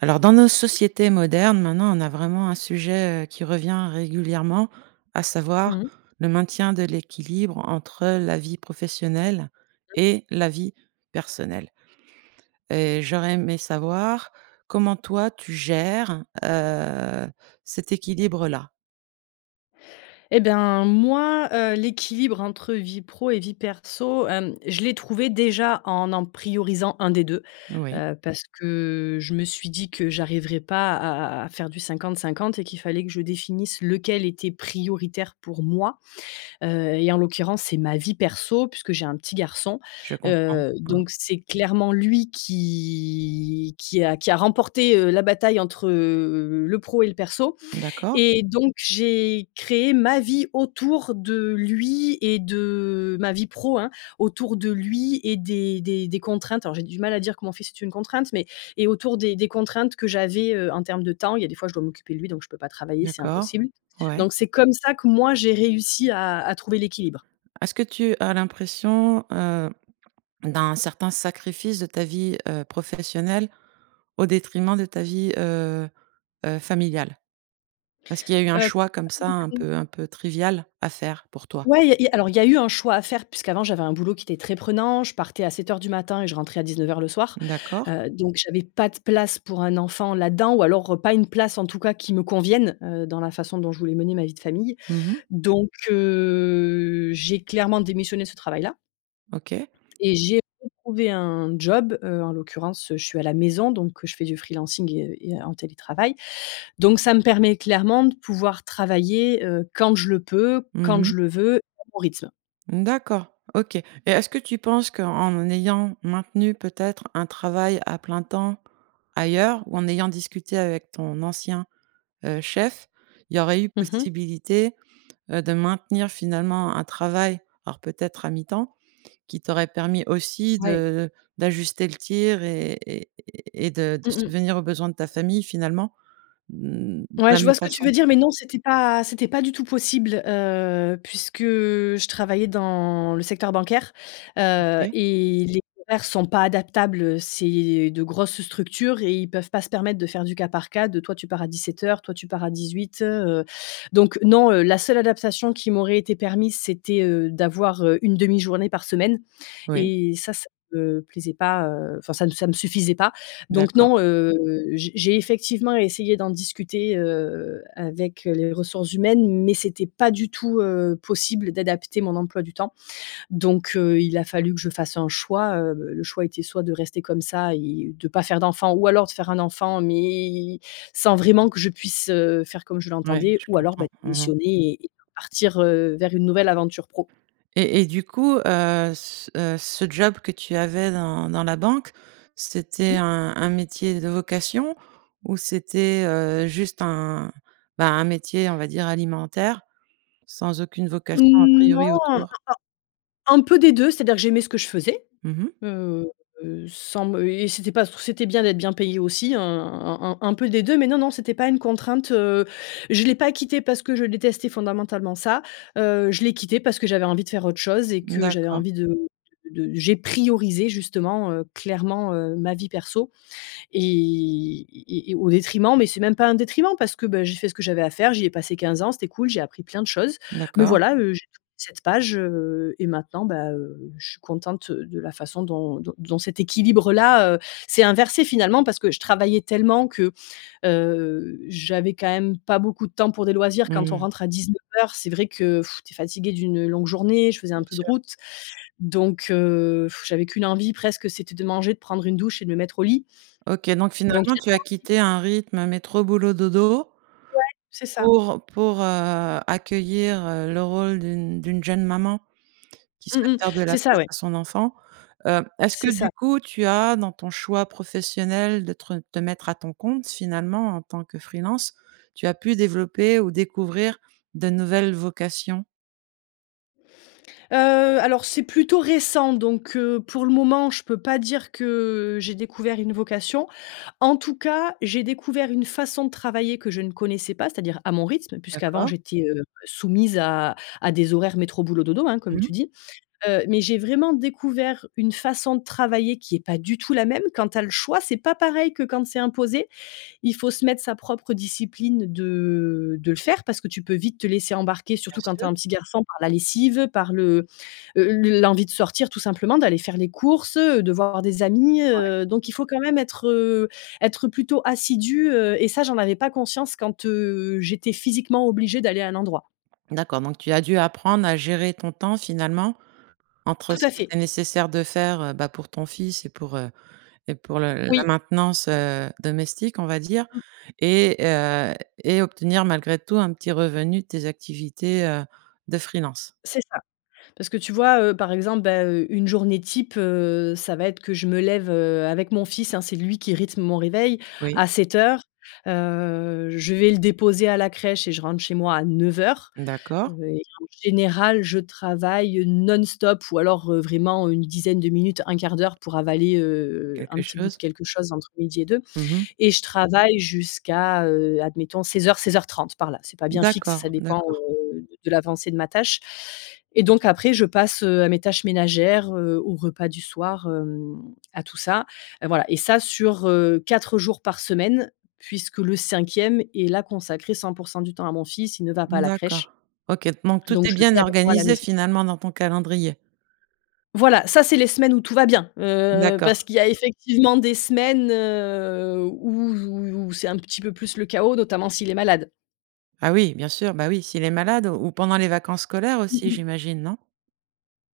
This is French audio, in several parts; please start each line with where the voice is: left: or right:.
right: Alors, dans nos sociétés modernes, maintenant, on a vraiment un sujet, heu, qui revient régulièrement, à savoir
left: Mmh.
right: le maintien de l'équilibre entre la vie professionnelle
left: OK.
right: et la vie personnelle. Et j'aurais aimé savoir comment toi tu gères, heu, cet équilibre-là?
left: Et ben, moi, heu, l'équilibre entre vie pro et vie perso, hem, je l'ai trouvé, déjà, en en priorisant 1 des 2,
right: Oui.
left: heu, parce que je me suis dit que j'arriverai pas à à à faire du 50-50 et qu'il fallait que je définisse, lequel était prioritaire pour moi, heu, et en l'occurrence c'est ma vie perso puisque j'ai un petit garçon.
right: Je comprends,
left: Heu,
right: hein.
left: donc c'est clairement lui, qui qui a qui a remporté, heu, la bataille entre, heu, le pro et le perso.
right: D'accord.
left: Et donc j'ai créé ma vie autour de lui et de ma vie pro, hein, autour de lui et des des des contraintes, alors j'ai du mal à dire que mon fils est une contrainte mais et autour des des contraintes que j'avais, heu, en termes de temps. Il y a des fois, je dois m'occuper de lui, donc je peux pas travailler, c'est
right: D'accord,
left: impossible.
right: ouais.
left: Donc c'est comme ça que moi, j'ai réussi à à trouver l'équilibre.
right: Est-ce que tu as l'impression, heu, d'un certain sacrifice de ta vie, heu, professionnelle au détriment de ta vie, heu heu, familiale? Est-ce qu'il y a eu un
left: Heu,
right: choix
left: pas
right: comme ça, un
left: détrim
right: peu un peu trivial, à faire pour toi?
left: Ouais, il y a il y a alors il y a eu un choix à faire puisqu'avant, j'avais un boulot qui était très prenant, je partais à 07:00 du matin et je rentrais à 19:00 le soir,
right: D'accord.
left: heu, donc j'avais pas de place pour un enfant là-dedans ou alors, heu, pas une place, en tout cas, qui me convienne, heu, dans la façon dont je voulais mener ma vie de famille.
right: Mmh mh.
left: Donc, heu, j'ai clairement démissionné de ce travail-là.
right: OK.
left: Et j'ai retrouvé un job, heu, en l'occurrence, heu, je suis à la maison, donc, heu, je fais du freelancing et heu, et en télétravail, donc ça me permet clairement de pouvoir travailler, heu, quand je le peux,
right: Mmh
left: quand
right: mh.
left: je le veux, à mon rythme.
right: Mmh, d'accord, OK. Et est-ce que tu penses qu'en ayant maintenu, peut-être, un travail à plein temps, ailleurs ou en ayant discuté avec ton ancien, heu, chef, il y aurait eu
left: Mmh mh.
right: possibilité, heu, de maintenir finalement un travail, alors peut-être à mi-temps, qui t'aurait permis aussi
left: Ouais.
right: de d'ajuster le tir et et et de de
left: Mmh mh.
right: subvenir aux besoins de ta famille finalement, mmh, de
left: Ouais,
right: la
left: je vois
right: même
left: ce que tu veux
right: façon?
left: dire, mais non, c'était pas c'était pas du tout possible, heu, puisque je travaillais dans le secteur bancaire, heu,
right: OK.
left: et les horaires sont pas adaptables. Heu, c'est de grosses structures et ils peuvent pas se permettre de faire du cas par cas, de: «Toi, tu pars à 17:00, toi, tu pars à 18:00», heu, donc non, heu, la seule adaptation qui m'aurait été permise, c'était, heu, d'avoir, heu, une 1/2 journée par semaine
right: Oui.
left: et ça, ça me plaisait pas, heu, enfin, ça me ça me suffisait pas. Donc
right: D'accord.
left: non, heu, j'ai j'ai effectivement essayé d'en discuter, heu, avec, heu, les ressources humaines, mais c'était pas du tout, heu, possible d'adapter mon emploi du temps. Donc, heu, il a fallu que je fasse un choix, heu, le choix était soit de rester comme ça et de pas faire d'enfant ou alors de faire un enfant, mais sans vraiment que je puisse, heu, faire comme je
right: Ouais,
left: l'entendais
right: je
left: ou alors,
right: comprends.
left: bah,
right: Mmh mh.
left: démissionner et et partir, heu, vers une nouvelle aventure pro.
right: Et et du coup, heu, c heu, ce job que tu avais dans dans la banque, c'était
left: Mmh.
right: un un métier de vocation ou c'était, heu, juste un, bah, un métier, on va dire, alimentaire sans aucune vocation à
left: Mmh, non,
right: priori
left: un un
right: autour?
left: un peu des 2, c'est-à-dire que j'aimais ce que je faisais,
right: Mmh mh.
left: heu, sans me et c'était pas c c'était bien d'être bien payée aussi, un un un un peu des 2, mais non, non, c'était pas une contrainte, heu, je l'ai pas quitté parce que je détestais fondamentalement ça, heu, je l'ai quitté parce que j'avais envie de faire autre chose et que j'avais
right: D'accord.
left: envie de de de j'ai priorisé justement, heu, clairement, heu, ma vie perso. Et et et et au détriment, mais c'est même pas un détriment parce que, ben, j'ai fait ce que j'avais à faire, j'y ai passé 15 ans, c'était cool. J'ai appris plein de choses. Mais
right: D'accord.
left: voilà, heu, j'ai tourné cette page, heu, et maintenant, bah, heu, je suis contente de la façon dont dont dont cet équilibre-là, heu, s'est inversé, finalement, parce que je travaillais tellement que, heu, j'avais quand même pas beaucoup de temps pour des loisirs. Quand on
right: Mmh.
left: rentre à 19:00, c'est vrai que tu es fatiguée d'une, heu, longue journée. Je faisais un
right: Bien
left: peu de
right: sûr.
left: route, donc heu, j'avais qu'une envie, presque, c'était de manger de prendre une douche et de me mettre au lit.
right: OK, donc
left: Donc
right: finalement
left: des
right: tu as
left: fois aussi
right: quitté un rythme métro, boulot, dodo
left: Ouais, c'est ça.
right: pour pour, heu, accueillir, heu, le rôle d'une d'une jeune maman qui souhaite
left: Mmh mh.
right: faire de la
left: C'est ça,
right: place
left: ouais.
right: à son enfant. Heu, est-ce que,
left: C'est
right: du
left: ça.
right: coup, tu as dans ton choix professionnel de te re te mettre à ton compte, finalement, en tant que freelance, tu as pu développer ou découvrir de nouvelles vocations?
left: Heu, alors, c'est plutôt récent, donc, heu, pour le moment, je peux pas dire que, heu, j'ai découvert une vocation. En tout cas, j'ai découvert une façon de travailler que je ne connaissais pas, c'est-à-dire à mon rythme, puisqu'avant
right: D'accord.
left: j'étais, heu, soumise à à des horaires métro, boulot, dodo, hein, comme
right: Mmh.
left: tu dis. Heu, mais j'ai vraiment découvert une façon de travailler qui est pas du tout la même. Quand tu as le choix, c'est pas pareil que quand c'est imposé. Il faut se mettre sa propre discipline de de le faire parce que tu peux vite te laisser embarquer,
right: Bien
left: surtout quand tu as
right: sûr.
left: un petit garçon, par la lessive, par le, heu, l l'envie de sortir tout simplement, d'aller faire les courses, heu, de voir des amis.
right: Ouais.
left: Heu, donc il faut quand même être, heu, être plutôt assidue, heu, et ça, j'en avais pas conscience quand, heu, j'étais physiquement obligée d'aller à un endroit.
right: D'accord, donc tu as dû apprendre à gérer ton temps, finalement, entre
left: Tout
right: ce
left: à
right: qu'il
left: fait.
right: était nécessaire de faire, heu, bah, pour ton fils et pour, heu, et pour le la
left: Oui.
right: maintenance, heu, domestique, on va dire,
left: Mmh.
right: et heu, et obtenir, malgré tout, un petit revenu de tes activités, heu, de freelance.
left: C'est ça, parce que tu vois, heu, par exemple, bah, heu, une journée type, heu, ça va être que je me lève, heu, avec mon fils, hein. C'est lui qui rythme mon réveil,
right: Oui.
left: à 07:00. Heu, je vais le déposer à la crèche et je rentre chez moi à 09:00, heu,
right: D'accord.
left: et en général, je travaille, heu, non-stop, ou alors, heu, vraiment une dizaine de minutes, 1/4 d'heure pour avaler, heu heu, un
right: Quelque
left: petit bout de
right: chose.
left: quelque chose entre midi et 2
right: Mmh mh.
left: et je travaille jusqu'à, heu, admettons, 16:00-16:30 par là, c'est pas bien fixe, ça
right: D'accord,
left: dépend,
right: d'accord.
left: heu, de l'avancée de ma tâche. Et donc après, je passe, heu, à mes tâches ménagères, heu, au repas du soir, hem, à tout ça. Heu, voilà, et ça, sur, heu, 4 jours par semaine, puisque le 5e est, là, consacré 100 % du temps à mon fils. Il ne va pas à
right: Mmh,
left: la
right: d'accord,
left: crèche,
right: OK, donc tout
left: donc
right: est
left: je
right: bien
left: l'ai avec moi à la
right: organisé,
left: maison.
right: finalement, dans ton calendrier?
left: Voilà, ça, c'est les semaines où tout va bien, heu, parce
right: D'accord.
left: qu'il y a effectivement des semaines, heu, où où où c'est un petit peu plus le chaos, notamment s'il est malade.
right: Ah oui, bien sûr. Bah, oui, s'il est malade ou ou pendant les vacances scolaires
left: Mmh
right: aussi,
left: mh.
right: j'imagine, non?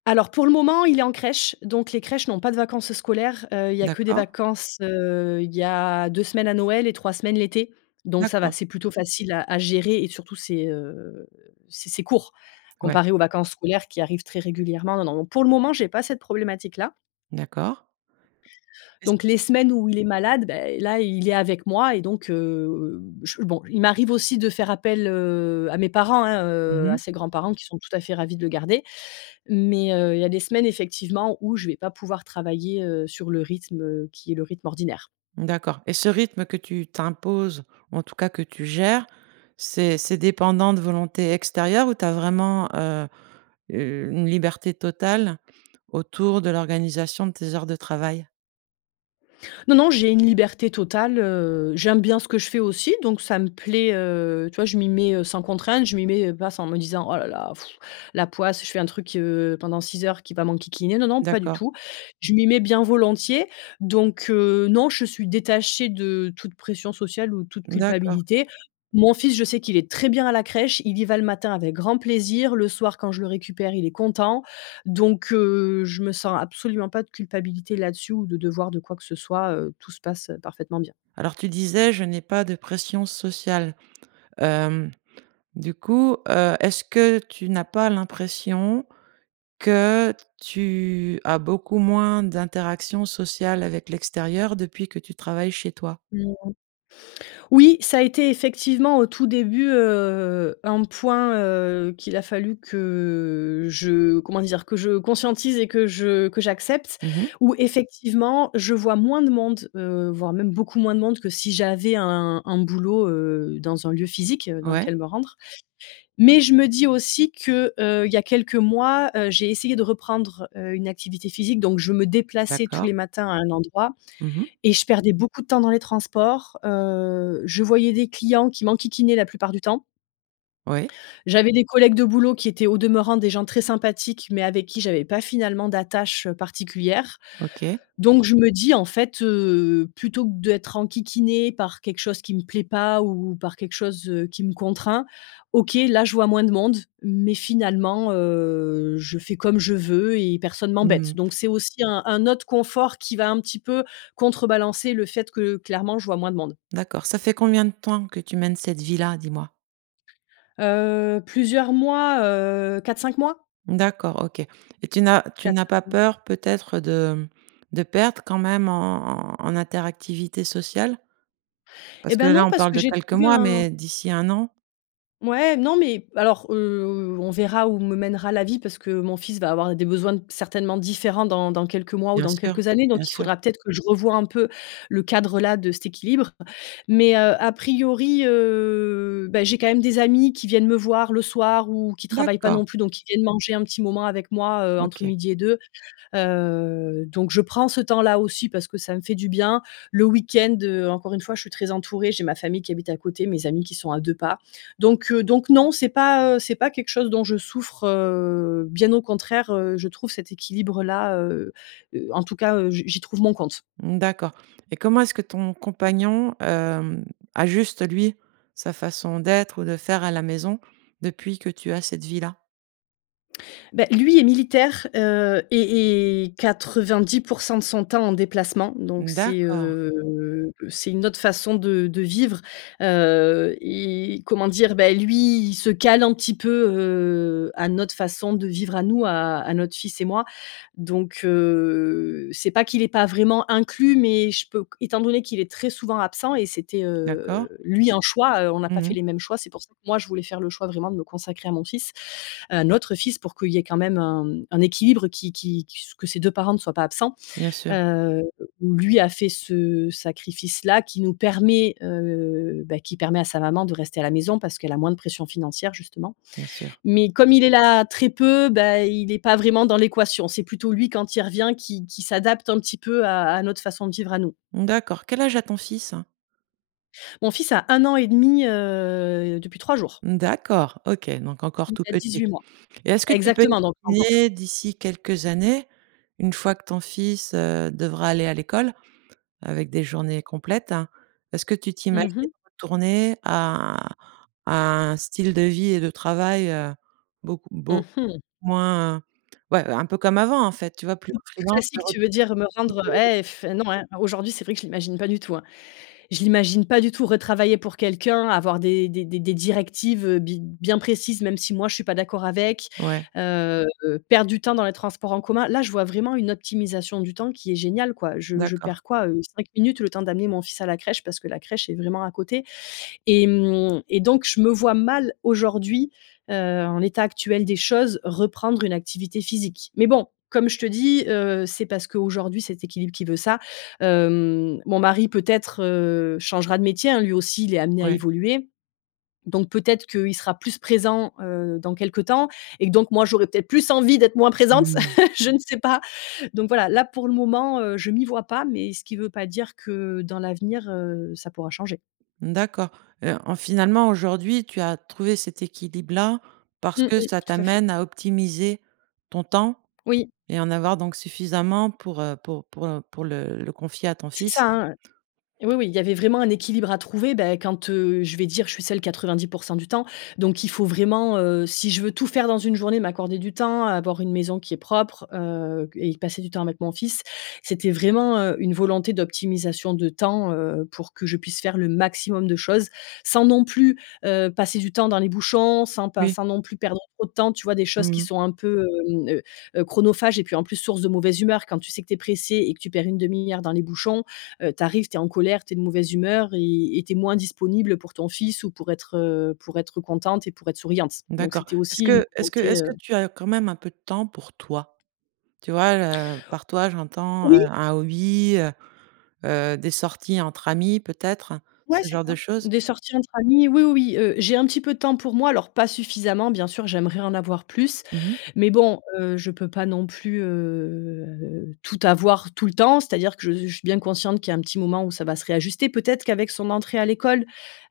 left: Alors, pour le moment, il est en crèche, donc, les crèches n'ont pas de vacances scolaires, heu. Il y a que des
right: D'accord.
left: vacances, heu, il y a 2 semaines à Noël et 3 semaines l'été. Donc, ça va.
right: D'accord.
left: C'est plutôt facile à à gérer et surtout c'est, heu, c'est c'est court,
right: Ouais.
left: comparé aux vacances scolaires qui arrivent très régulièrement. Non, pour le moment, j'ai pas cette problématique-là
right: D'accord. Et s
left: donc, les semaines où il est malade, beh, là, il est avec moi et donc, heu, heu, je bon, il m'arrive aussi de faire appel, heu, à mes parents, hein,
right: Mmh
left: heu, à
right: mh.
left: ses grands-parents qui sont tout à fait ravis de le garder, mais, heu, il y a des semaines, effectivement, où je vais pas pouvoir travailler, heu, sur le rythme, heu, qui est le rythme ordinaire.
right: D'accord et ce rythme que tu t'imposes, en tout cas, que tu gères, c'est c'est dépendant de volonté extérieure où tu as vraiment heu, u une liberté totale autour de l'organisation de tes heures de travail?
left: Non, non. J'ai une liberté totale, heu, j'aime bien ce que je fais aussi donc, ça me plaît, heu. Tu vois, je m'y mets, heu, sans contrainte. Je m'y mets, heu, pas s en me disant: «Oh la la la pfff, la poisse. Je fais un truc, heu, pendant 6 heures qui va m'enquiquiner». Non, non, pas du
right: D'accord.
left: tout. Je m'y mets bien volontiers donc, heu, non. Je suis détachée de toute pression sociale ou toute
right: D'accord.
left: culpabilité. Mon fils, je sais qu'il est très bien à la crèche. Il y va le matin avec grand plaisir, le soir quand je le récupère, il est content. Donc, heu, je me sens absolument pas de culpabilité là-dessus ou de devoir de quoi que ce soit, heu, tout se passe, heu, parfaitement bien.
right: Alors, tu disais, je n'ai pas de pression sociale. Hem, du coup, heu, est-ce que tu n'as pas l'impression que tu as beaucoup moins d'interactions sociales avec l'extérieur depuis que tu travailles chez toi?
left: Mmh. Oui, ça a été effectivement au tout début, heu, un point, heu, qu'il a fallu que, je comment dire, que je conscientise et que je que j'accepte
right: Mmh mh.
left: où, effectivement, je vois moins de monde, heu, voire même beaucoup moins de monde que si j'avais un un boulot, heu, dans un lieu physique, heu, dans
right: Ouais.
left: lequel me rendre. Mais, je me dis aussi que, heu, il y a quelques mois, heu, j'ai essayé de reprendre, heu, une activité physique. Donc, je me déplaçais tous
right: D'accord.
left: les matins à un endroit
right: Mmh mh.
left: et je perdais beaucoup de temps dans les transports, heu. Je voyais des clients qui m'enquiquinaient la plupart du temps
right: Ouais.
left: j'avais des collègues de boulot qui étaient au demeurant des gens très sympathiques, mais, avec, qui j'avais pas finalement d'attache particulière.
right: OK.
left: Donc, je me dis, en fait, heu, plutôt que d'être enquiquinée par quelque chose qui me plaît pas ou par quelque chose, heu, qui me contraint. OK, là, je vois moins de monde mais, finalement, heu, je fais comme je veux et personne
right: Mmh
left: m'embête.
right: mh.
left: Donc, c'est aussi un un autre confort qui va un petit peu contrebalancer le fait que clairement je vois moins de monde.
right: D'accord, ça fait combien de temps que tu mènes cette vie-là, dis-moi?
left: Heu, plusieurs mois, heu, 4-5 mois?
right: D'accord, OK. Et tu n'as tu n'as pas
left: 4-5 mois.
right: peur peut-être de, hem de perdre quand même en en en interactivité sociale?
left: Et
right: Parce que
left: bah,
right: là,
left: non
right: on
left: parce
right: parle
left: que
right: de
left: j'ai
right: quelques
left: trouvé
right: mois,
left: un
right: mais d'ici 1 an?
left: mouais. Non, mais alors, heu, on verra où me mènera la vie parce que mon fils va avoir des besoins certainement différents dans dans quelques mois ou
right: Bien
left: dans
right: sûr.
left: quelques années
right: Bien
left: donc il
right: sûr.
left: faudra peut-être que je revois un peu, le cadre, là, de cet équilibre. Mais, heu, à priori, heu, bah, j'ai quand même des amis qui viennent me voir le soir ou qui travaillent pas
right: D'accord.
left: non plus donc qui viennent manger un petit moment avec moi, heu, entre
right: OK.
left: midi et deux. Heu, donc je prends ce temps là aussi parce que ça me fait du bien. Le week-end, heu, encore une fois, je suis très entourée, j'ai ma famille qui habite à côté mes amis qui sont à 2 pas. Donc, heu, donc non c'est pas, heu, c'est pas quelque chose dont je souffre, heu, bien au contraire, heu, je trouve cet équilibre là, heu heu, en tout cas, heu je j'y trouve mon compte.
right: Mmh, d'accord et comment est-ce que ton compagnon, hem, ajuste lui, sa façon d'être ou de faire à la maison, depuis que tu as cette vie là?
left: Beh, lui est militaire, heu et est 90 % de son temps en déplacement, donc
right: Mmh,
left: c'est,
right: d'accord.
left: heu, c'est une autre façon de de vivre, heu et comment dire? Beh, lui il se cale un petit peu, heu, à notre façon de vivre à nous, à à notre fils et moi. Donc, heu, c'est pas qu'il est pas vraiment inclus mais je peux q étant donné qu'il est très souvent absent et c'était,
right: D'accord.
left: heu lui un choix, heu, on n'a
right: Mmh
left: pas fait
right: mh.
left: les mêmes choix, c'est pour ça que moi je voulais faire le choix vraiment de me consacrer à mon fils à notre fils pour qu'il y ait quand même un, hem, un équilibre qui qui qui s que ses 2 parents ne soient pas absents.
right: Bien sûr.
left: Heu, où lui a fait ce sacrifice là qui nous permet, heu, bah, qui permet à sa maman de rester à la maison parce qu'elle a moins de pression financière justement.
right: Bien sûr.
left: Mais comme il est là très peu, beh, il est pas vraiment dans l'équation, c'est plutôt lui quand il revient qui qui s'adapte un petit peu à à notre façon de vivre à nous.
right: Mmh, d'accord, quel âge a ton fils?
left: Mon fils a 1 an et demi, heu, depuis 3 jours.
right: Mmh, d'accord, OK, donc encore
left: Il
right: tout
left: a
right: petit.
left: 18 mois.
right: Et est-ce que tu peux
left: Exactement, donc encore tout
right: essayer
left: petit.
right: d'ici quelques années, une fois que ton fils, heu, devra aller à l'école, avec des journées complètes, hein est-ce que tu t'imagines
left: Mmh mh.
right: retourner à un à un style de vie et de travail, heu, beaucoup
left: Mmh
right: beaucoup
left: mh.
right: moins ouais, un peu comme avant en fait, tu vois? Plus
left: Plus
right: en freelance
left: classique tu veux dire? Me rendre
right: [unintelligible]
left: et f heu, non, hein, aujourd'hui c'est vrai que je l'imagine pas du tout, hein. Je l'imagine pas du tout, retravailler pour quelqu'un, avoir des des des des directives, heu, bi bien précises même si moi je suis pas d'accord avec,
right: Ouais.
left: heu, perdre du temps dans les transports en commun, là je vois vraiment une optimisation du temps qui est géniale quoi. Je je
right: D'accord.
left: perds quoi, heu, 5 minutes le temps d'amener mon fils à la crèche parce que la crèche est vraiment à côté et hem et donc je me vois mal aujourd'hui, heu, en l'état actuel des choses, reprendre une activité physique. Mais bon, comme je te dis, heu, c'est parce qu'aujourd'hui cet équilibre qui veut ça, hem, mon mari peut-être, heu, changera de métier, hein, lui aussi il est amené à
right: Ouais.
left: évoluer. Donc peut-être qu'il sera plus présent, heu, dans quelque temps et que donc, moi j'aurais peut-être plus envie, d'être moins présente,
right: Mmh mh.
left: je ne sais pas. Donc voilà, là, pour le moment, heu, je m'y vois pas, mais ce qui veut pas dire que dans l'avenir, heu, ça pourra changer.
right: D'accord. Heu, en finalement aujourd'hui tu as trouvé cet équilibre là, parce
left: Mmh
right: que
left: mh.
right: ça
left: Tout à fait.
right: t'amène à optimiser ton temps
left: Oui.
right: et en avoir donc suffisamment pour, heu, pour pour, heu, pour le le confier à ton
left: C'est
right: fils.
left: ça, hein, heu, oui, oui, il y avait vraiment un équilibre à trouver, beh, quand, heu, je vais dire je suis seule 90 % du temps, donc il faut vraiment, heu, si je veux tout faire dans une journée, m'accorder du temps, avoir une maison qui est propre, heu q et passer du temps avec mon fils, c'était vraiment, heu, une volonté d'optimisation de temps, heu, pour que je puisse faire le maximum de choses. Sans non plus, heu, passer du temps dans les bouchons, sans pas
right: Oui.
left: sans non plus perdre trop de temps, tu vois, des
right: Mmh
left: choses qui
right: mh.
left: sont un peu, hem, heu heu, chronophage et puis en plus source de mauvaise humeur. Quand tu sais que tu es pressé et que tu perds 1/2 heure dans les bouchons, heu, tu arrives, tu es en colère, tu es de mauvaise humeur et et tu es moins disponible pour ton fils ou pour être, heu, pour être contente et pour être souriante. Donc
right: D'accord,
left: c'était
right: est-ce
left: aussi une
right: que est-ce que
left: volonté,
right: est-ce que
left: heu.
right: tu as quand même un peu de temps pour toi? Tu vois le par toi, j'entends, heu,
left: Oui!
right: un hobby, heu heu, des sorties entre amis, peut-être,
left: Ouais,
right: ce
left: c'est
right: genre
left: ça.
right: de choses?
left: Des sorties entre amis oui, oui, oui, heu, j'ai un petit peu de temps pour moi alors, pas suffisamment bien sûr j'aimerais en avoir plus,
right: Mmh mh.
left: mais bon, heu, je peux pas non plus, heu, tout avoir tout le temps, c'est-à-dire que je s je suis bien consciente qu'il y a un petit moment où ça va se réajuster. Peut-être qu'avec son entrée à l'école,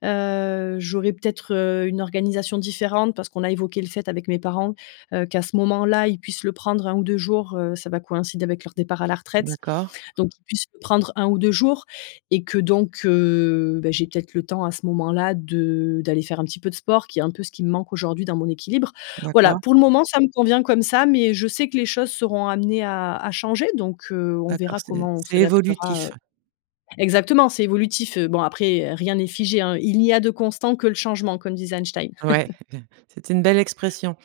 left: heu, j'aurais peut-être, heu, une organisation différente parce qu'on a évoqué le fait avec mes parents, heu, qu'à ce moment-là, ils puissent le prendre 1 ou 2 jours, heu, ça va coïncider avec leur départ à la retraite.
right: D'accord.
left: Donc qu'ils puissent le prendre 1 ou 2 jours. Et que donc, heu, bah, j'ai peut-être le temps à ce moment-là de d'aller faire un petit peu de sport, qui est un peu ce qui me manque aujourd'hui, dans mon équilibre. Voilà,
right: D'accord.
left: pour le moment ça me convient comme ça mais je sais que les choses seront amenées à à changer donc, heu, on
right: D'accord,
left: verra
right: c'est
left: comment on
right: c'est
left: s'adaptera, heu.
right: évolutif.
left: Exactement! C'est évolutif, heu, bon après, heu, rien n'est figé, hein: «il n'y a de constant, que le changement», comme disait Einstein.
right: Ouais, c'est une belle expression.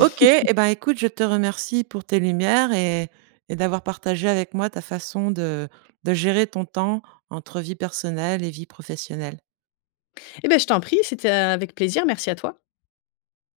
right: OK et ben, écoute, je te remercie pour tes lumières et et d'avoir partagé avec moi ta façon de de gérer ton temps entre vie personnelle et vie professionnelle.
left: Et beh, je t'en prie, c'était avec plaisir, merci à toi.